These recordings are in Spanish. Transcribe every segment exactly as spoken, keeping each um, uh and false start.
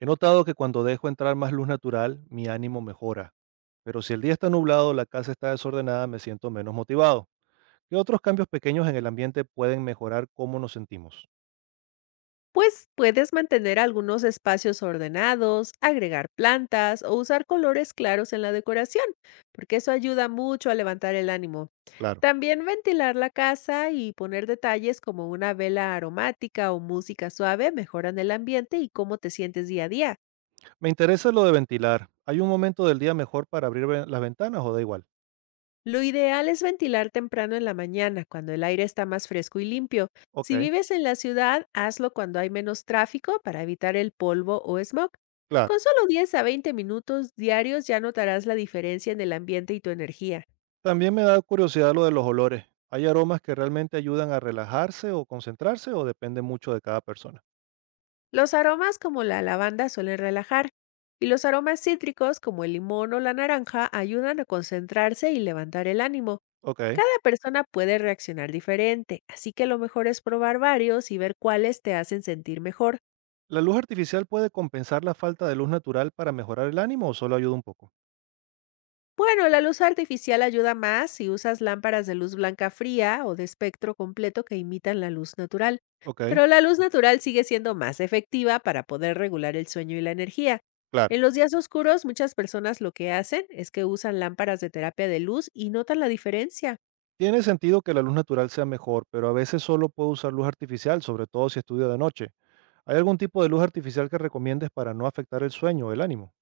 He notado que cuando dejo entrar más luz natural, mi ánimo mejora, pero si el día está nublado o la casa está desordenada, me siento menos motivado. ¿Qué otros cambios pequeños en el ambiente pueden mejorar cómo nos sentimos? Pues puedes mantener algunos espacios ordenados, agregar plantas o usar colores claros en la decoración, porque eso ayuda mucho a levantar el ánimo. Claro. También ventilar la casa y poner detalles como una vela aromática o música suave mejoran el ambiente y cómo te sientes día a día. Me interesa lo de ventilar. ¿Hay un momento del día mejor para abrir ve- las ventanas o da igual? Lo ideal es ventilar temprano en la mañana, cuando el aire está más fresco y limpio. Ok, Si vives en la ciudad, hazlo cuando hay menos tráfico para evitar el polvo o smog. claro. Con solo diez a veinte minutos diarios ya notarás la diferencia en el ambiente y tu energía. También me da curiosidad lo de los olores. ¿Hay aromas que realmente ayudan a relajarse o concentrarse o depende mucho de cada persona? Los aromas como la lavanda suelen relajar y los aromas cítricos como el limón o la naranja ayudan a concentrarse y levantar el ánimo. Ok. Cada persona puede reaccionar diferente, así que lo mejor es probar varios y ver cuáles te hacen sentir mejor. ¿La luz artificial puede compensar la falta de luz natural para mejorar el ánimo o solo ayuda un poco? Bueno, la luz artificial ayuda más si usas lámparas de luz blanca fría o de espectro completo que imitan la luz natural. Ok. Pero la luz natural sigue siendo más efectiva para poder regular el sueño y la energía. Claro. En los días oscuros, muchas personas lo que hacen es que usan lámparas de terapia de luz y notan la diferencia. Tiene sentido que la luz natural sea mejor, pero a veces solo puedo usar luz artificial, sobre todo si estudio de noche. ¿Hay algún tipo de luz artificial que recomiendes para no afectar el sueño o el ánimo?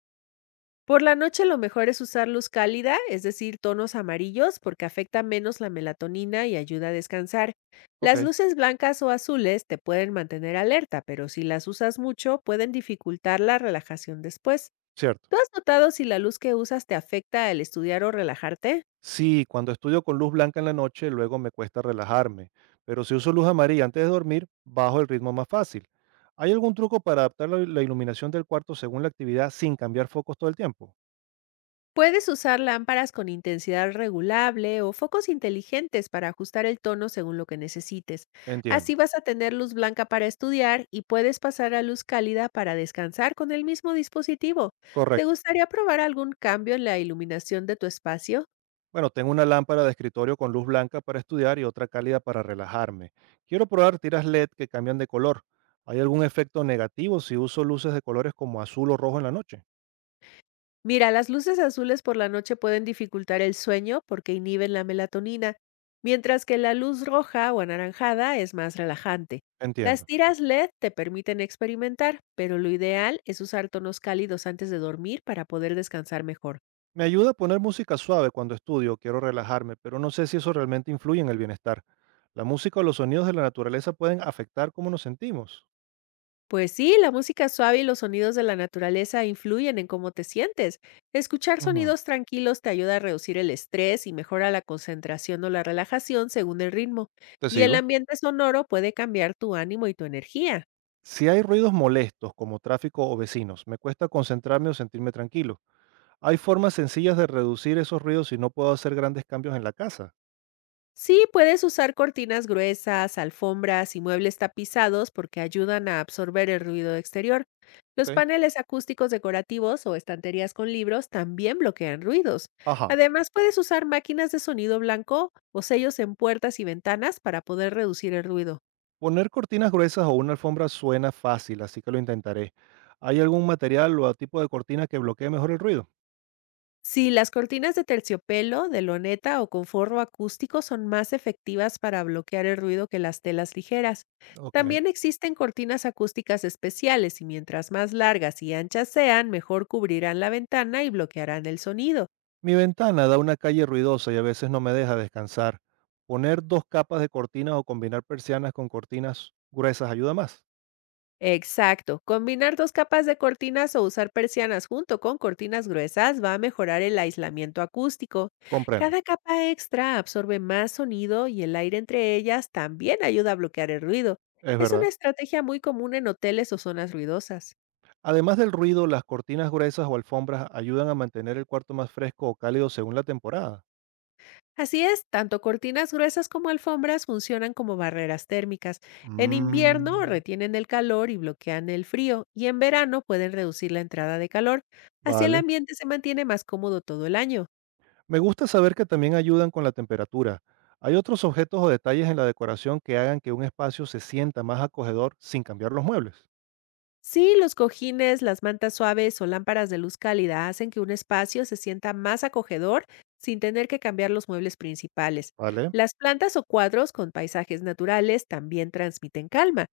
Por la noche lo mejor es usar luz cálida, es decir, tonos amarillos, porque afecta menos la melatonina y ayuda a descansar. Ok, Las luces blancas o azules te pueden mantener alerta, pero si las usas mucho pueden dificultar la relajación después. cierto. ¿Tú has notado si la luz que usas te afecta al estudiar o relajarte? Sí, cuando estudio con luz blanca en la noche, luego me cuesta relajarme, pero si uso luz amarilla antes de dormir, bajo el ritmo más fácil. ¿Hay algún truco para adaptar la la iluminación del cuarto según la actividad sin cambiar focos todo el tiempo? Puedes usar lámparas con intensidad regulable o focos inteligentes para ajustar el tono según lo que necesites. Entiendo. Así vas a tener luz blanca para estudiar y puedes pasar a luz cálida para descansar con el mismo dispositivo. ¿Te Correcto. gustaría probar algún cambio en la iluminación de tu espacio? Bueno, tengo una lámpara de escritorio con luz blanca para estudiar y otra cálida para relajarme. Quiero probar tiras L E D que cambian de color. ¿Hay algún efecto negativo si uso luces de colores como azul o rojo en la noche? Mira, las luces azules por la noche pueden dificultar el sueño porque inhiben la melatonina, mientras que la luz roja o anaranjada es más relajante. Las Entiendo. tiras L E D te permiten experimentar, pero lo ideal es usar tonos cálidos antes de dormir para poder descansar mejor. Me ayuda a poner música suave cuando estudio, quiero relajarme, pero no sé si eso realmente influye en el bienestar. La música o los sonidos de la naturaleza pueden afectar cómo nos sentimos. Pues sí, la música suave y los sonidos de la naturaleza influyen en cómo te sientes. Escuchar Ujú. sonidos tranquilos te ayuda a reducir el estrés y mejora la concentración o la relajación según el ritmo. Te Y el sigo. ambiente sonoro puede cambiar tu ánimo y tu energía. Si hay ruidos molestos como tráfico o vecinos, me cuesta concentrarme o sentirme tranquilo. Hay formas sencillas de reducir esos ruidos si no puedo hacer grandes cambios en la casa. Sí, puedes usar cortinas gruesas, alfombras y muebles tapizados porque ayudan a absorber el ruido exterior. Ok. Los paneles acústicos decorativos o estanterías con libros también bloquean ruidos. Ajá. Además, puedes usar máquinas de sonido blanco o sellos en puertas y ventanas para poder reducir el ruido. Poner cortinas gruesas o una alfombra suena fácil, así que lo intentaré. ¿Hay algún material o tipo de cortina que bloquee mejor el ruido? Sí, las cortinas de terciopelo, de loneta o con forro acústico son más efectivas para bloquear el ruido que las telas ligeras. Ok. También existen cortinas acústicas especiales y mientras más largas y anchas sean, mejor cubrirán la ventana y bloquearán el sonido. Mi ventana da una calle ruidosa y a veces no me deja descansar. Poner dos capas de cortinas o combinar persianas con cortinas gruesas ayuda más. Exacto. Combinar dos capas de cortinas o usar persianas junto con cortinas gruesas va a mejorar el aislamiento acústico. Comprendo. Cada capa extra absorbe más sonido y el aire entre ellas también ayuda a bloquear el ruido. Es Es una verdad. estrategia muy común en hoteles o zonas ruidosas. Además del ruido, las cortinas gruesas o alfombras ayudan a mantener el cuarto más fresco o cálido según la temporada. Así es, tanto cortinas gruesas como alfombras funcionan como barreras térmicas. En Mmm. invierno retienen el calor y bloquean el frío, y en verano pueden reducir la entrada de calor. Así el Vale. ambiente se mantiene más cómodo todo el año. Me gusta saber que también ayudan con la temperatura. ¿Hay otros objetos o detalles en la decoración que hagan que un espacio se sienta más acogedor sin cambiar los muebles? Sí, los cojines, las mantas suaves o lámparas de luz cálida hacen que un espacio se sienta más acogedor sin tener que cambiar los muebles principales. Vale, Las plantas o cuadros con paisajes naturales también transmiten calma.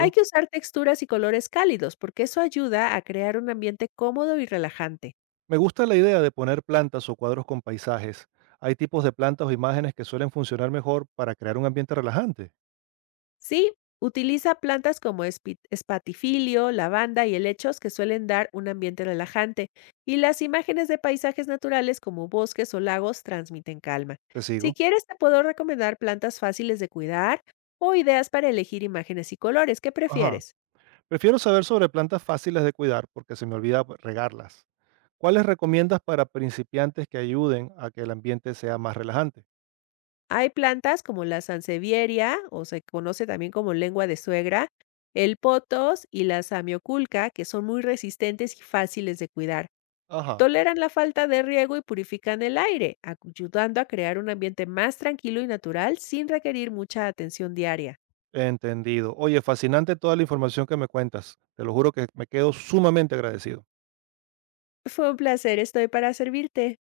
Hay que usar texturas y colores cálidos porque eso ayuda a crear un ambiente cómodo y relajante. Me gusta la idea de poner plantas o cuadros con paisajes. Hay tipos de plantas o imágenes que suelen funcionar mejor para crear un ambiente relajante. Sí, utiliza plantas como espi- espatifilio, lavanda y helechos que suelen dar un ambiente relajante, y las imágenes de paisajes naturales como bosques o lagos transmiten calma. Te Si sigo. quieres, te puedo recomendar plantas fáciles de cuidar o ideas para elegir imágenes y colores. ¿Qué Ajá. prefieres? Prefiero saber sobre plantas fáciles de cuidar porque se me olvida pues, regarlas. ¿Cuáles recomiendas para principiantes que ayuden a que el ambiente sea más relajante? Hay plantas como la sansevieria, o se conoce también como lengua de suegra, el potos y la samioculca, que son muy resistentes y fáciles de cuidar. Ajá. Toleran la falta de riego y purifican el aire, ayudando a crear un ambiente más tranquilo y natural sin requerir mucha atención diaria. Entendido. Oye, fascinante toda la información que me cuentas. Te lo juro que me quedo sumamente agradecido. Fue un placer, estoy para servirte.